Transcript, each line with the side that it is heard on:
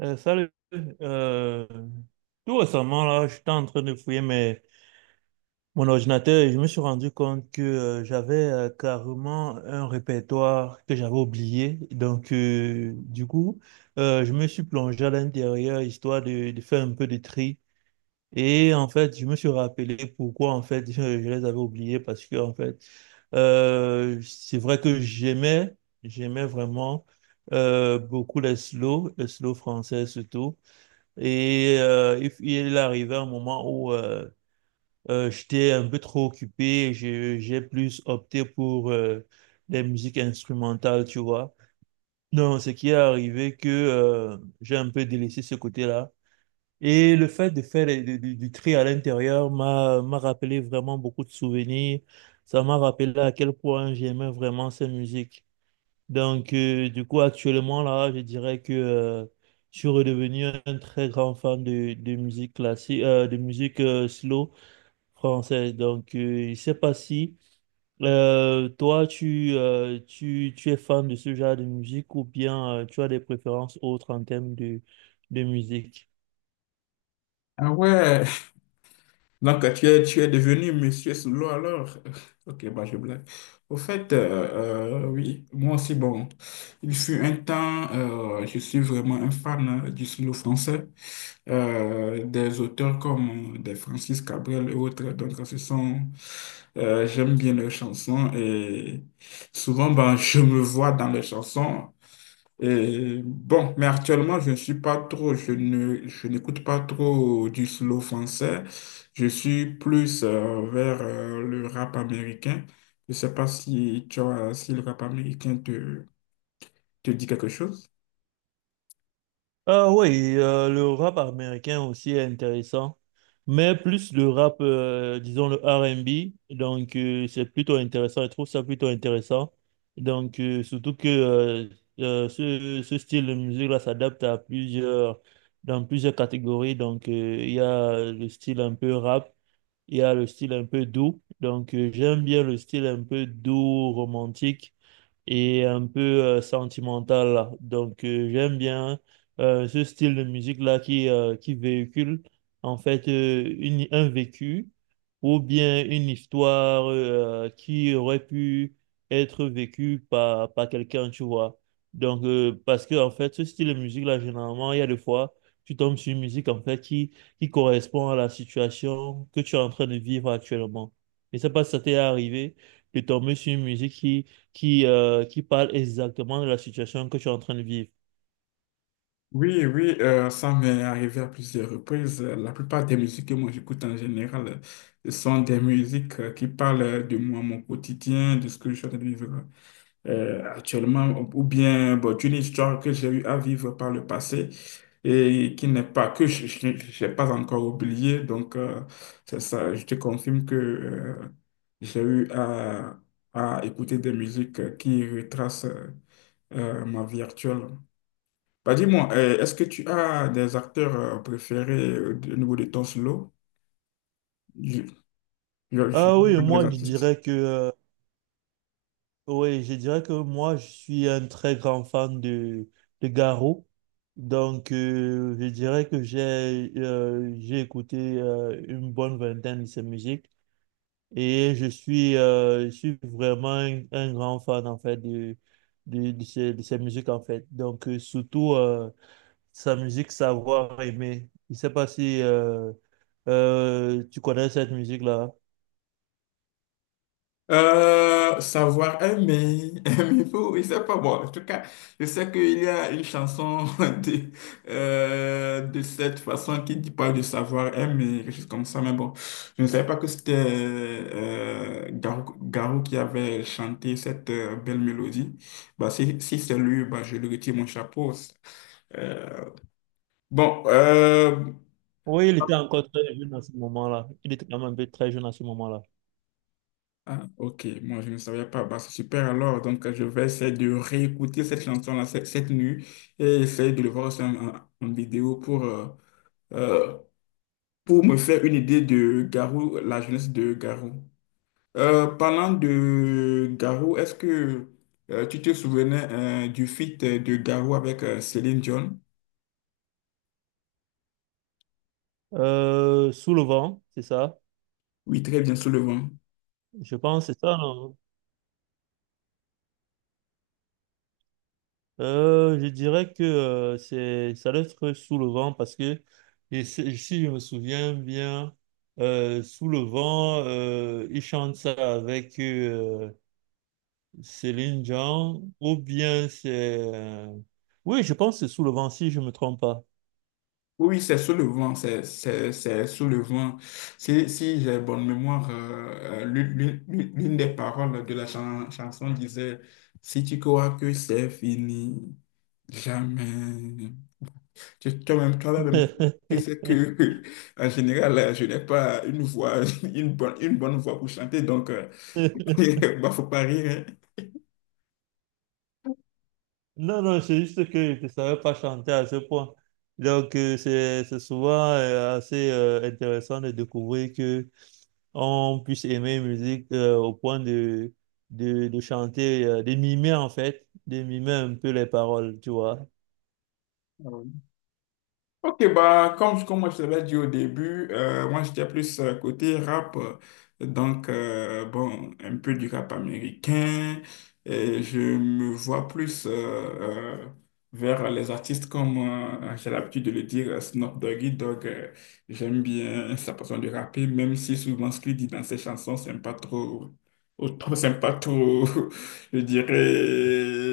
right: Salut. Euh, Tout récemment, là, j'étais en train de fouiller mon ordinateur et je me suis rendu compte que j'avais carrément un répertoire que j'avais oublié. Donc, du coup, je me suis plongé à l'intérieur histoire de faire un peu de tri. Et en fait, je me suis rappelé pourquoi en fait je les avais oubliés parce que en fait, c'est vrai que j'aimais vraiment beaucoup les les slow français surtout. Et il est arrivé un moment où j'étais un peu trop occupé, j'ai plus opté pour des musiques instrumentales, tu vois. Donc, ce qui est arrivé, que j'ai un peu délaissé ce côté-là. Et le fait de faire du tri à l'intérieur m'a rappelé vraiment beaucoup de souvenirs. Ça m'a rappelé à quel point j'aimais vraiment cette musique. Donc, du coup, actuellement, là, je dirais que je suis redevenu un très grand fan de musique classique, de musique slow française. Donc, je ne sais pas si tu es fan de ce genre de musique ou bien tu as des préférences autres en termes de musique.
left: Ah ouais, donc tu es devenu Monsieur Solo alors. Ok, bah je blague. Au fait, oui, moi aussi, bon, il fut un temps, je suis vraiment un fan du slow français, des auteurs comme des Francis Cabrel et autres. Donc, ce sont, j'aime bien leurs chansons et souvent, ben, je me vois dans leurs chansons. Et bon, mais actuellement, je ne suis pas trop, je ne, je n'écoute pas trop du slow français. Je suis plus vers le rap américain. Je ne sais pas si tu as, Si le rap américain te dit quelque chose.
right: Ah oui, le rap américain aussi est intéressant, mais plus le rap, disons le R&B, donc c'est plutôt intéressant, je trouve ça plutôt intéressant. Donc surtout que ce style de musique-là s'adapte à plusieurs, dans plusieurs catégories, donc il y a le style un peu rap, il y a le style un peu doux, donc j'aime bien le style un peu doux, romantique et un peu sentimentale. Donc, j'aime bien ce style de musique-là qui véhicule en fait un vécu ou bien une histoire qui aurait pu être vécue par quelqu'un, tu vois. Donc, parce que en fait, ce style de musique-là, généralement, il y a des fois, tu tombes sur une musique en fait qui correspond à la situation que tu es en train de vivre actuellement. Je ne sais pas si ça t'est arrivé de tomber sur une musique qui parle exactement de la situation que tu es en train de vivre.
left: Oui, oui, ça m'est arrivé à plusieurs reprises. La plupart des musiques que moi j'écoute en général sont des musiques qui parlent de moi, mon quotidien, de ce que je suis en train de vivre actuellement, ou bien bon, d'une histoire que j'ai eu à vivre par le passé et qui n'est pas, que je n'ai pas encore oubliée. Donc, c'est ça, je te confirme que j'ai eu à écouter des musiques qui retracent ma vie actuelle. Bah, dis-moi, est-ce que tu as des acteurs préférés au niveau de ton solo? Je- je-
right: Ah oui,
left: je- des
right: moi je
left: artistes.
right: dirais que oui, je dirais que moi je suis un très grand fan de Garo. Donc je dirais que j'ai écouté une bonne vingtaine de ses musiques et je suis vraiment un grand fan en fait de ses musiques en fait. Donc surtout sa musique, savoir aimer. Je ne sais pas si tu connais cette musique-là.
left: Savoir aimer, aimer faut, je sais pas moi. En tout cas, je sais qu'il y a une chanson de, de cette façon qui dit pas de savoir aimer, quelque chose comme ça, mais bon, je ne savais pas que c'était Garou, Garou qui avait chanté cette belle mélodie. Bah, si c'est lui, bah, je lui retire mon chapeau. Euh, Bon, euh,
right: Oui, il était encore très jeune à ce moment-là. Il était quand même un peu très jeune à ce moment-là.
left: ah, ok, moi je ne savais pas. Bah, c'est super alors. Donc, je vais essayer de réécouter cette nuit et essayer de le voir aussi en vidéo pour, euh, pour me faire une idée de Garou, la jeunesse de Garou. Parlant de Garou, est-ce que tu te souvenais du feat de Garou avec Céline Dion?
right: Sous le vent, c'est ça.
left: Oui, très bien, sous le vent.
right: Je pense que c'est ça. Non. Je dirais que c'est ça doit être Sous le vent parce que si je me souviens bien, Sous le vent, il chante ça avec Céline Dion, ou bien c'est... euh, Oui, je pense que c'est Sous le vent, si je ne me trompe pas.
left: Oui, oui, c'est soulevant, c'est soulevant. Si j'ai bonne mémoire, l'une des paroles de la chanson disait, si tu crois que c'est fini, jamais. Toi-même, toi-même, tu sais que, en général, je n'ai pas une voix, une bonne voix pour chanter, donc, bah, faut pas rire.
right: Non, non, c'est juste que je ne savais pas chanter à ce point. Donc, c'est souvent assez intéressant de découvrir que on puisse aimer une musique au point de chanter, de mimer en fait, de mimer un peu les paroles, tu vois.
left: Hein. Ok, bah, comme moi, je te l'avais dit au début, moi, j'étais plus côté rap. Donc, bon, un peu du rap américain. Et je me vois plus euh, vers les artistes comme, j'ai l'habitude de le dire, Snoop Doggy Dogg. J'aime bien sa façon de rapper, même si souvent ce qu'il dit dans ses chansons, c'est pas trop... au trop C'est pas trop, je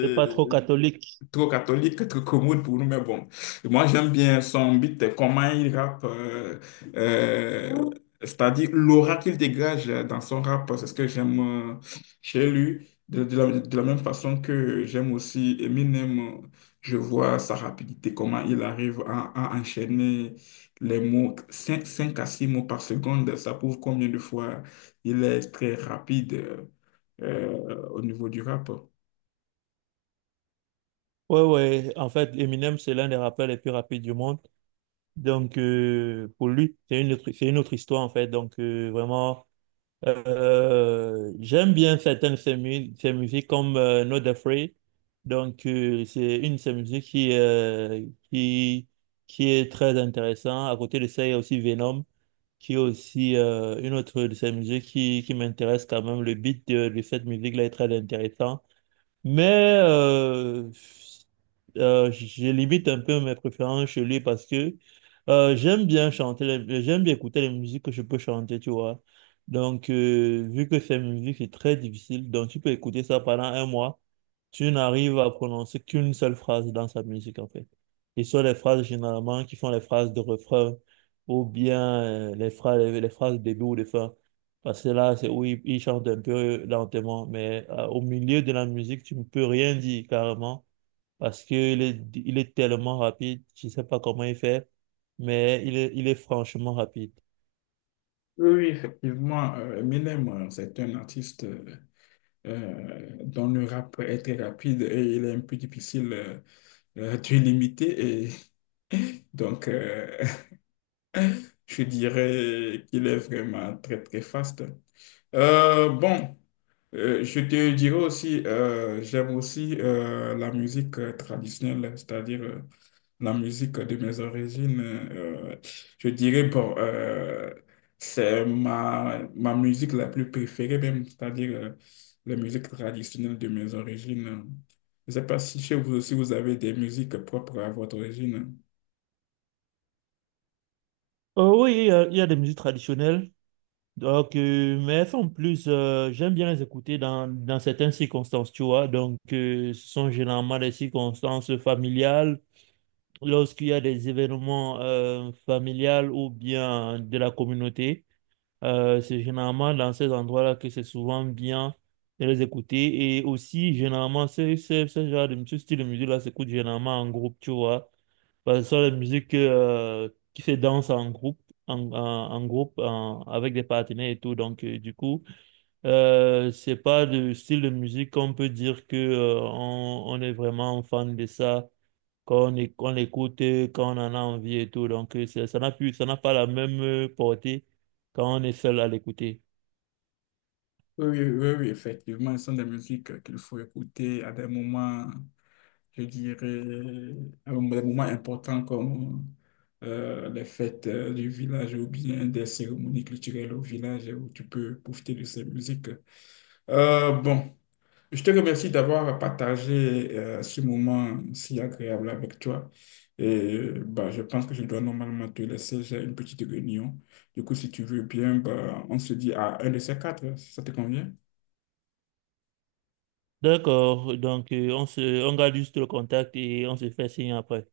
right: C'est pas trop catholique.
left: trop catholique, trop commode pour nous, mais bon. Moi, j'aime bien son beat, comment il rappe, euh, c'est-à-dire l'aura qu'il dégage dans son rap, c'est ce que j'aime chez lui. De la même façon que j'aime aussi Eminem, je vois sa rapidité, comment il arrive à enchaîner les mots, cinq à 6 mots par seconde, ça prouve combien de fois il est très rapide au niveau du rap.
right: Ouais, ouais, en fait, Eminem, c'est l'un des rappeurs les plus rapides du monde. Donc, pour lui, c'est une autre histoire, en fait. Donc, vraiment, j'aime bien certaines de ses musiques, comme Not Afraid. Donc, c'est une de ses musiques qui est très intéressante. À côté de ça, il y a aussi Venom, qui est aussi une autre de ses musiques qui m'intéresse quand même. Le beat de cette musique-là est très intéressant. Mais j'ai limite un peu mes préférences chez lui parce que j'aime bien chanter, j'aime bien écouter les musiques que je peux chanter, tu vois. Donc, vu que ces musiques, c'est très difficile, donc tu peux écouter ça pendant un mois, tu n'arrives à prononcer qu'une seule phrase dans sa musique, en fait. Et ce sont les phrases généralement qui font les phrases de refrain ou bien les phrases de début ou de fin. Parce que là, c'est où il chante un peu lentement, mais au milieu de la musique, tu ne peux rien dire carrément, parce qu'il il est tellement rapide, je ne sais pas comment il fait, mais il il est franchement rapide.
left: Oui, oui, effectivement, Eminem, c'est un artiste dont le rap est très rapide et il est un peu difficile de limiter. Et donc, je dirais qu'il est vraiment très, très fast. Euh, bon, je te dirais aussi, j'aime aussi la musique traditionnelle, c'est-à-dire la musique de mes origines. Je dirais, bon, c'est ma musique la plus préférée même, c'est-à-dire la musique traditionnelle de mes origines. Je ne sais pas si chez vous aussi vous avez des musiques propres à votre origine.
right: Oui, il y a des musiques traditionnelles, donc, mais elles sont plus, j'aime bien les écouter dans certaines circonstances, tu vois, donc ce sont généralement des circonstances familiales, lorsqu'il y a des événements familiales ou bien de la communauté. C'est généralement dans ces endroits-là que c'est souvent bien de les écouter. Et aussi, généralement, ce genre ce style de musique-là s'écoute généralement en groupe, tu vois. Parce que ce sont les musiques qui se dansent en groupe, en groupe, avec des partenaires et tout. Donc, du coup, c'est pas de style de musique qu'on peut dire que on est vraiment fan de ça qu'on l'écoute quand on en a envie et tout. Donc, ça n'a plus, ça n'a pas la même portée quand on est seul à l'écouter.
left: Oui, oui, oui, oui, effectivement, ce sont des musiques qu'il faut écouter à des moments. Je dirais, des moments importants comme les fêtes du village ou bien des cérémonies culturelles au village où tu peux profiter de ces musiques. Euh, bon, je te remercie d'avoir partagé ce moment si agréable avec toi. Et bah, je pense que je dois normalement te laisser, j'ai une petite réunion. Du coup, si tu veux bien, bah, on se dit à un de ces quatre, ça te convient?
right: D'accord, donc on garde juste le contact et on se fait signe après.